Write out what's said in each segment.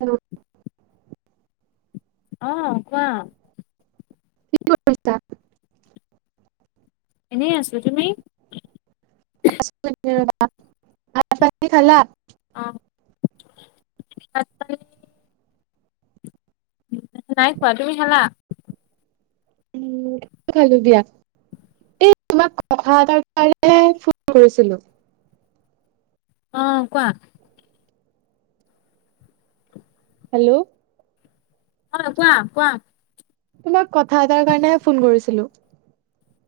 Hello. অ', কোৱা। কি কৰিছা? এনেই আছোঁ, তুমি? আছোঁ এনেই ৰ'বা, ভাত-পানী খালা? অ', ভাত-পানী নাই খোৱা, তুমি খালা? উম, খালো দিয়া, এই তোমাক কথা এটাৰ কাৰণে, হে ফোন কৰিছিলো। অ', কোৱা। হেল্ল'। অ', কোৱা, কোৱা। তোমাক কথা এটাৰ কাৰণেহে, ফোন কৰিছিলো।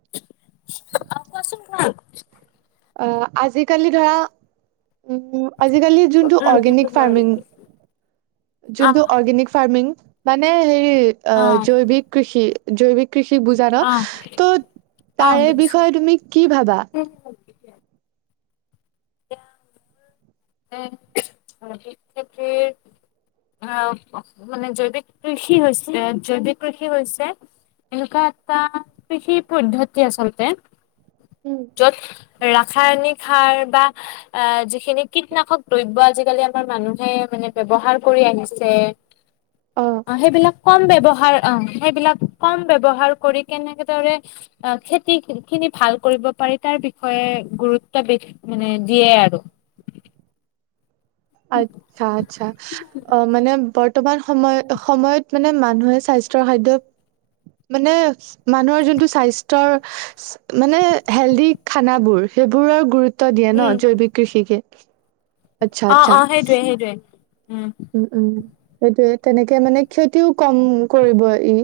অ', কোৱাচোন কোৱা। অ', আজিকালি ধৰা উম, উম, আজিকালি যোনটো উম ৰুটিটো অৰ্গেনিক মই ৰেডি ফাৰ্মিং কৰিছো। অ যোনটো অৰ্গেনিক ফাৰ্মিং, মানে হেৰি, আ অ জৈৱিক কৃষি, জৈৱিক কৃষি বুজা ন, অ অ ত' অ তাৰে বুজিছো বিষয়ে তুমি কি ভাবা? [inaudible] [unintelligible] অ মানে জৈৱিক কৃষি হৈছে জৈৱিক কৃষি হৈছে এনেকুৱা এটা কৃষি পদ্ধতি আচলতে উম, য'ত ৰাসায়নিক সাৰ বা অ যি খিনি কীটনাশক দ্ৰব্য আজিকালি আমাৰ মানুহে মানে ব্যৱহাৰ কৰি আহিছে [unintelligible] অ সেইবিলাক কম ব্যয়ৱহাৰ অ সেইবিলাক কম ব্যয়ৱহাৰ কৰি কেনেকেদৰে অ খেতি খিনি ভাল কৰিব পাৰি তাৰ বিষয়ে গুৰুত্ব দি মানে দিয়ে আৰু আচ্ছা আচ্ছা অ মানে বৰ্তমান সময় সময়ত মানে মানুহে স্বাস্থ্যৰ খাদ্য মানে মানুহৰ যোনটো স্বাস্থ্যৰ মানে হেলডি খানাবোৰ সেইবোৰৰ গুৰুত্ব দিয়ে ন উম জৈৱিক কৃষিকে আচ্ছা অ আচ্ছা অ সেইটোৱে সেইটোয়ে উম উম উম সেইটোয়ে তেনেকে মানে ক্ষতিও কম কৰিব ই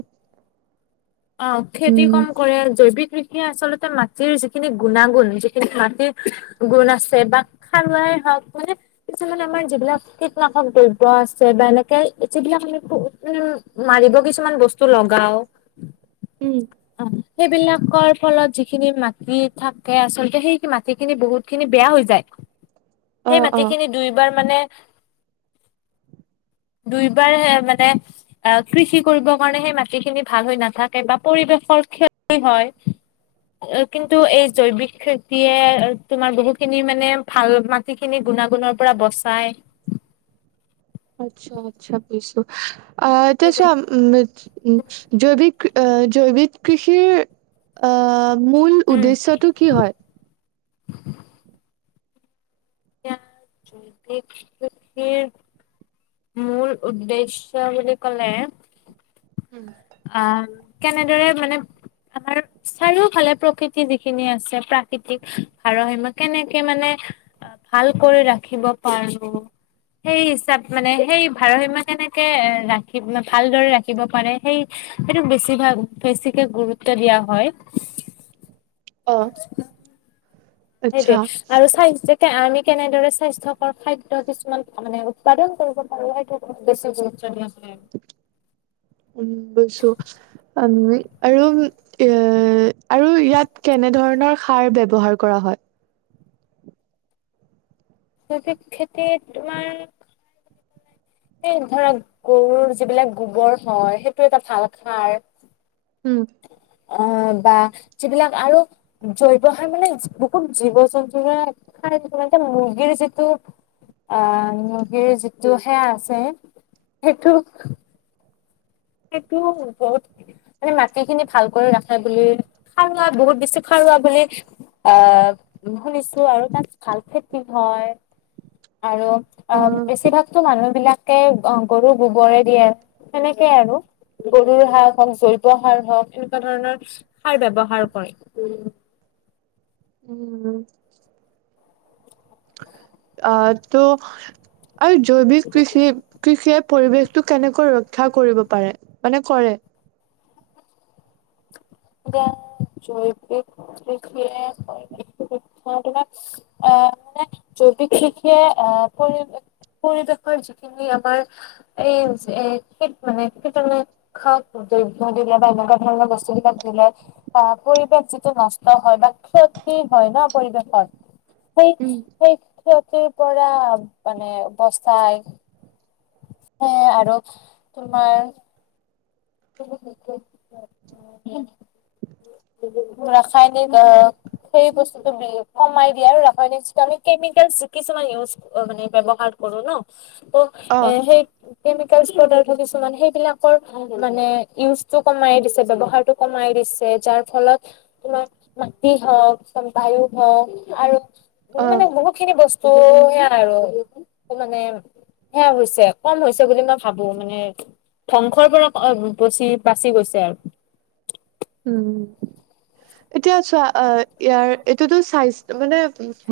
অ খেতি উম কম কৰে জৈৱিক সেই আচলতে মাটিৰ যিখিনি গুণাগুণ যিখিনি মাটিৰ গুণ আছে বা খাৰুৱাই হওঁক মানে কিছুমানে আমাৰ যিবিলাক কীটনাশক দ্ৰব্য আছে বা এনেকে যিবিলাক মানে উ মাৰিব কিছুমান বস্তু লগাও উম অ সেইবিলাকৰ ফলত যিখিনি মাটি থাকে আচলতে সেই মাটি খিনি বহুত খিনি বেয়া হৈ যায় [unintelligible] সেই অ মাটিখিনি দুইবাৰ মানে [unintelligible] দুইবাৰ মানে অ কৃষি কৰিব কাৰণে সেই মাটিখিনি ভাল হৈ নাথাকে বা পৰিৱেশৰ ক্ষতি হয় কিন্তু এই জৈৱিক খেতিয়ে তোমাৰ বহু খিনি মানে ভাল মা মাটিখিনি গুণাগুণৰ পৰা বচাই আচ্ছা আচ্ছা সেইটোৱে [unintelligible] জৈৱিক জৈৱিক কৃষিৰ আহ মূল উম উদ্দেশ্যটো কি হয়। [unintelligible] মূল্যউদ্দেশ্য বুলি ক'লে উম অ কেনেদৰে মানে আমাৰ চাৰিওফালে প্ৰকৃতি যিখিনি আছে প্ৰাকৃতিক ভাৰসাম্যত কেনেকে মানে ভাল কৰি ৰাখিব পাৰোঁ সেই হিচাপ মানে সেই ভাৰসীমা কেনেকে এ ৰাখি ভালদৰে ৰাখিব পাৰে সেই সেইটো বেছিভাগ বেছিকে গুৰুত্ব দিয়া হয় অ আচ্ছা সেইটোৱে আৰু চাই আমি কেনেদৰে স্বাস্থ্যৰ খাদ্য কিছুমান মানে উৎপাদন কৰিব পাৰোঁ [unintelligible] উম বুজিছোঁ উম আৰু এ এ আৰু ইয়াত কেনেধৰণৰ সাৰ ব্যৱহাৰ কৰা হয় জৈবিক খেতিত তোমাৰ এই ধৰা গৰুৰ যিবিলাক গোবৰ হয়, সেইটো এটা ভাল সাৰ। উম। অ', বা যিবিলাক আৰু জৈৱ সাৰ মানে যি বহুত জীৱ-জন্তুৰে সাৰ মানে মুৰ্গীৰ যিটো আ মুৰ্গীৰ যিটো সেয়া আছে, সেইটো সেইটোও বহুত। মানে মাটি খিনি ভাল কৰি ৰাখে বুলি, খাৰুৱা বহুত বেছি খাৰুৱা বুলি আ, শুনিছো আৰু তাত ভাল খেতি হয়। আৰু আ অ', বেছিভাগ তো মানুহ বিলাকে আ গৰু গোবৰে দিয়ে সেনেকেই আৰু। গৰুৰ সাৰ হওঁক, জৈৱ সাৰ হওঁক, এনেকুৱা ধৰণৰ সাৰ ব্যৱহাৰ কৰে, উম। উম। আ টো আৰু জৈৱিক কৃষি-কৃষিয়ে পৰিবেশটো কেনেকৈ ৰক্ষা কৰিব পাৰে, মানে কৰে। এতিয়া জৈৱিক কৃষিয়ে। [unintelligible] আ মানে জৈৱিক কৃষিয়ে আ পৰিৱেশ পৰিৱেশৰ যিখিনি আমাৰ এই যে শীত মানে [unintelligible] খাক দ্ৰব্য কেতিয়াবা এনেকুৱা ধৰণৰ বস্তুবিলাক কিলে, তাৰোপৰি বা যিটো নষ্ট হয় বা ক্ষতি হয় ন পৰিৱেশত সেই উম, সেই ক্ষতিৰ পৰা মানে বচাই। সেয়ে আৰু তোমাৰ [inaudible] [unintelligible] ৰাসায়নিক অ' সেই বস্তুতটো বি কমাই দিয়ে আৰু ৰাসায়নিক যিটো আমি কেমিকেল যি কিছুমান ইউজ অ', মানে ব্যৱহাৰ কৰো ন, ত এ অ', সেই কেমিকেলচ পদাৰ্থ কিছুমান, সেইবিলাকৰ মানে ইউজটো কমাই দিছে, ব্যৱহাৰটো কমাই দিছে, যাৰ ফলত তোমাৰ মাটি হওঁক, কিছুমান বায়ু হওঁক আৰু [unintelligible] অ', মানে বহুত খিনি বচ ত' সেয়াই আৰু এই মানে সেয়া হৈছে, কম হৈছে বুলি মই ভাবো মানে ধ্বংসৰ পৰা অ', ব-বছি বাচি গৈছে আৰু। উম। এতিয়া চোৱা, অ', ইয়াৰ এইটোতো স্বাইছ মানে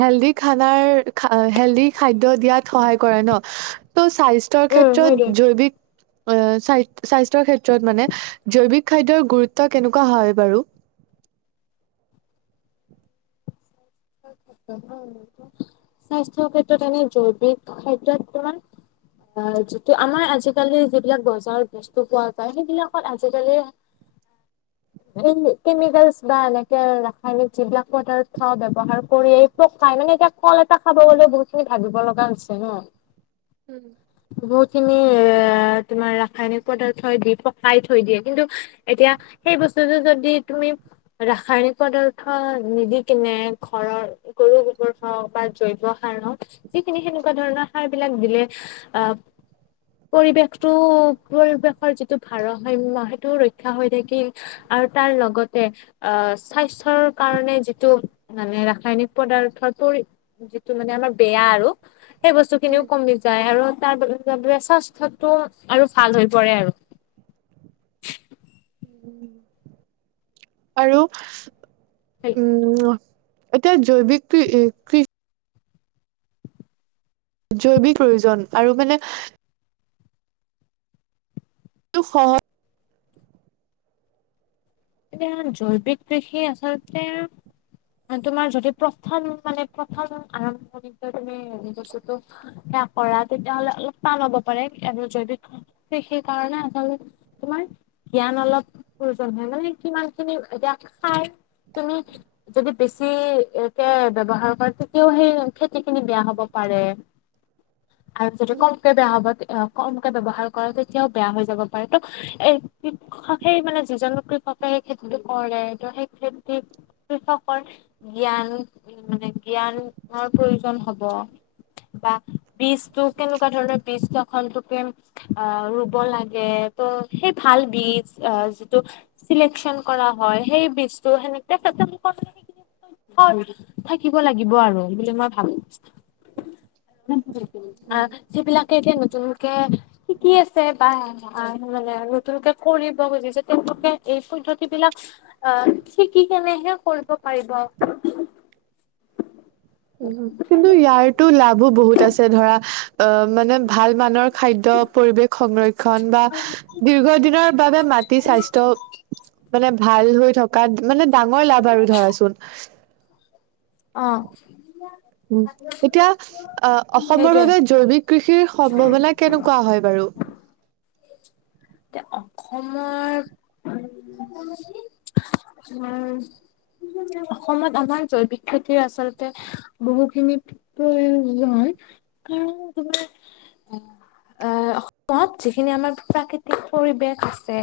হেল্ডি খানাৰ খাআ হেল্ডি খাদ্য দিয়াত সহায় কৰে ন ত' স্বাই স্থ্যৰ উম হয় দে ক্ষেত্ৰত জৈৱিক অ', চাই স্বাস্থ্যৰ ক্ষেত্ৰত মানে, জৈৱিক খাদ্যৰ গুৰুত্ব কেনেকুৱা হয় বাৰু? [unintelligible] স্বাস্থ্যৰ ক্ষেত্ৰত কাৰণে জৈৱিক খাদ্যত কিমান আ, যিটো আমাৰ আজিকালি যিবিলাক বজাৰত বস্তু পোৱা যায়, সেইবিলাকত আজিকালি [inaudible] মেইনলী কেমিকেলচ বা এনেকে ৰাসায়নিক যিবিলাক পদাৰ্থ ব্যৱ ৱহাৰ কৰিয়েই পকাই, মানে এতিয়া কল এটা খাব গ'লেও বহুত খিনি ভাবিব লগা হৈছে ন। উম। বহুতখিনি এ তোমাৰ ৰাসায়নিক পদাৰ্থই দি পকাই থৈ দিয়ে, কিন্তু এতিয়া সেই বস্তুটো যদি তুমি ৰাসায়নিক পদাৰ্থ নিদি কিনে ঘৰৰ গৰু গোবৰ হওক বা জৈৱসাৰ হওক যিখিনি এনেকোৱা ধৰণৰ সাৰবিলাক দিলে অহ পৰিৱেশটো পৰিৱেশৰ যিটো ভাৰসাম্য সেইটো ৰক্ষা হৈ থাকিল। আৰু তাৰ লগতে আহ স্বাস্থ্যৰ কাৰণে যিটো মানে ৰাসায়নিক পদাৰ্থটোৰ যিটো মানে আমাৰ বেয়া আৰু সেই বস্তুখিনিও উম, কমি যায় আৰু তাৰ স্বাস্থ্যটো আৰু ভাল হৈ পৰে আৰু। উম। আৰু উম এতিয়া জৈৱিক কি কৃ জৈৱিক প্ৰয়োজন আৰু মানে [unintelligible] এতিয়া জৈৱিক কৃষি আচলতে তোমাৰ যদি প্ৰথমত মানে প্ৰথম আৰম্ভণি পৰাই মানে তুমি বস্তুটো যেতিয়া কৰা তেতিয়া হ'লে অলপ টান হ'ব পাৰে আৰু জৈৱিক অ কৃষি কাৰণে আচলতে তোমাৰ জ্ঞান অলপ প্ৰয়োজন হয় মানে কিমানখিনি এতিয়া খাই তুমি যদি বেছিকে ব্যৱহাৰ কৰে তেতিয়াও সেই খেতিখিনি বেয়া হব পাৰে। [unintelligible] আৰু যদি কমকে বেয়া হ'ব তেতিয়া কমকে ব্যৱহাৰ কৰে তেতিয়াও বেয়া হৈ যাব পাৰে ত' এ কৃষক সেই মানে যিজন লোকে হক সেই খেতিটো কৰে ত সেই খেতিত কৃষকৰ জ্ঞান উ মানে জ্ঞানৰ প্ৰয়োজন হ'ব। বা বীজটো কেনেকোৱা ধৰণৰ বীজটো এখন হোটেল আহ ৰুব লাগে ত সেই ভাল বীজ আহ যিটো চিলেকচন কৰা হয় সেই বীজটো সেনেকে প্ৰথমত হয় থাকিব লাগিব আৰু বুলি মই ভাবো। উ আ যিবিলাকে এতিয়া নতুনকে শিকি আছে বা মানুহজনে আৰু নতুনকে কৰিব খুজিছে তেওঁলোকে এই পদ্ধতি বিলাক আহ শিকি কেনেহে কৰিব পাৰিব। কিন্তু ইয়াৰতো লাভো বহুত আছে ধৰা অ মানে ভাল মানৰ খাদ্য পৰিৱেশ সংৰক্ষণ বা দীৰ্ঘ দিনৰ বাবে মাটি স্বাস্থ্য মানে ভাল হৈ থকাত মানে ডাঙৰ লাভ আৰু ধৰা চোন। অ উ এতিয়া অ অসমৰ সেইটোৱে। বাবে জৈৱিক কৃষিৰ সম্ভাৱনা কেনেকোৱা হয় বাৰু? এতিয়া অসমৰ সকলো উম অসমত আমাৰ জৈৱিক খেতিৰ আচলতে বহুখিনি ত নহয় কাৰণ তোমাৰ এ অসমত যিখিনি আমাৰ প্ৰাকৃতিক পৰিৱেশ আছে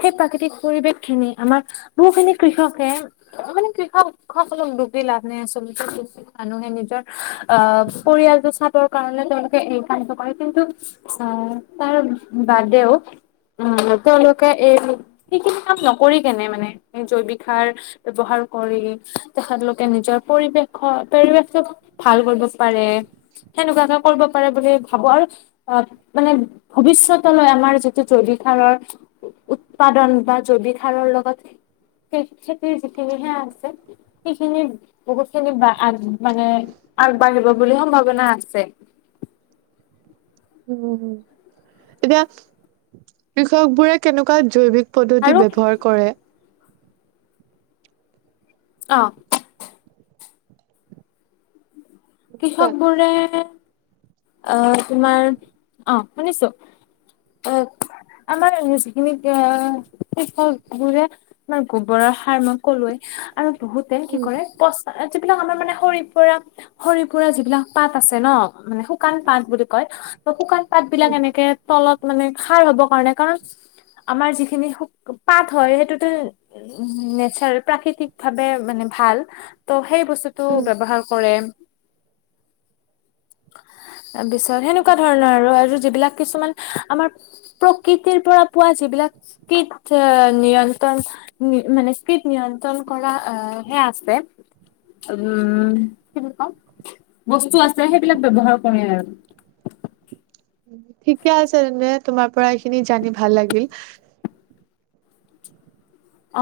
সেই প্ৰাকৃতিক পৰিৱেশখিনি আমাৰ বহুখিনি কৃষকে মানে কৃষক সকলক দুখ দি লাভ নাই আচলতে। মানুহে নিজৰ আহ পৰিয়ালটো চাবৰ কাৰণে তেওঁলোকে এই কামটো কৰে কিন্তু অ তাৰবাদেও অ তেওঁলোকে এই যি সেইখিনি কাম নকৰি কেনে মানে জৈৱিক সাৰ ব্যৱহাৰ কৰি তেখেতলোকে নিজৰ পৰিৱেশ অ পৰিবেশটোতো ভাল কৰিব পাৰে, খেনেকোৱা কৰিব পাৰে বুলি ভাবো আৰু অ মানে ভৱিষ্যতলৈ আমাৰ যিটো জৈৱিক সাৰৰ উৎপাদন বা জৈৱিক সাৰৰ লগত সেই খেতিৰ যিখিনি সেয়া আছে সেইখিনি বহুত খিনি মানে আগবাঢ়িব বুলি সম্ভাৱনা আছে। উম, এতিয়া কৃষক বোৰে কেনেকুৱা জৈৱিক পদ্ধতি আৰু ব্যৱহাৰ কৰে। অঁ কোৱা কৃষক বোৰে আহ তোমাৰ, অ শুনিছো। অ আমাৰ যিখিনি আহাৰ কৃষকবোৰে তোমাৰ গোবৰৰ সাৰ মই নকৰুৱে আৰু বহুতে কি উম কৰে পচা যিবিলাক আমাৰ মানে সৰি পৰা খৰি পৰা যিবিলাক পাত আছে ন মানে শুকান পাত বুলি কয় ত শুকান পাত বিলাক উম, এনেকে তলত মানে খাৰ হ'ব কাৰণে কাৰণ আমাৰ যিখিনি পাত হয় সেইটোতো উ, নেচাৰেল প্ৰাকৃতিক ভাৱে মানে ভাল। ত' সেই বস্তুটো উম, ব্যৱহাৰ কৰে। তাৰপিছত সেনেকুৱা উম, ধৰণৰ আৰু আৰু যিবিলাক কিছুমান আমাৰ প্ৰকৃতিৰ পৰা পোৱা যিবিলাক কৃতহ নিয়ন্ত্ৰণ মানে স্তিত নিয়ন্ত্ৰণ কৰা সেয়া আছে উম, কি বুলি কওঁ বস্তু আছে সেইবিলাক ব্যৱহাৰ কৰে আৰু। ঠিকে আছে তেন্তে তোমাৰ পৰা এইখিনি জানি ভাল লাগিল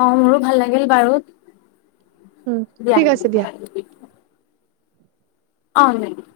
অহ, মোৰো ভাল লাগিল বাৰু উম, ঠিক আছে দিয়া। অহ [inaudible]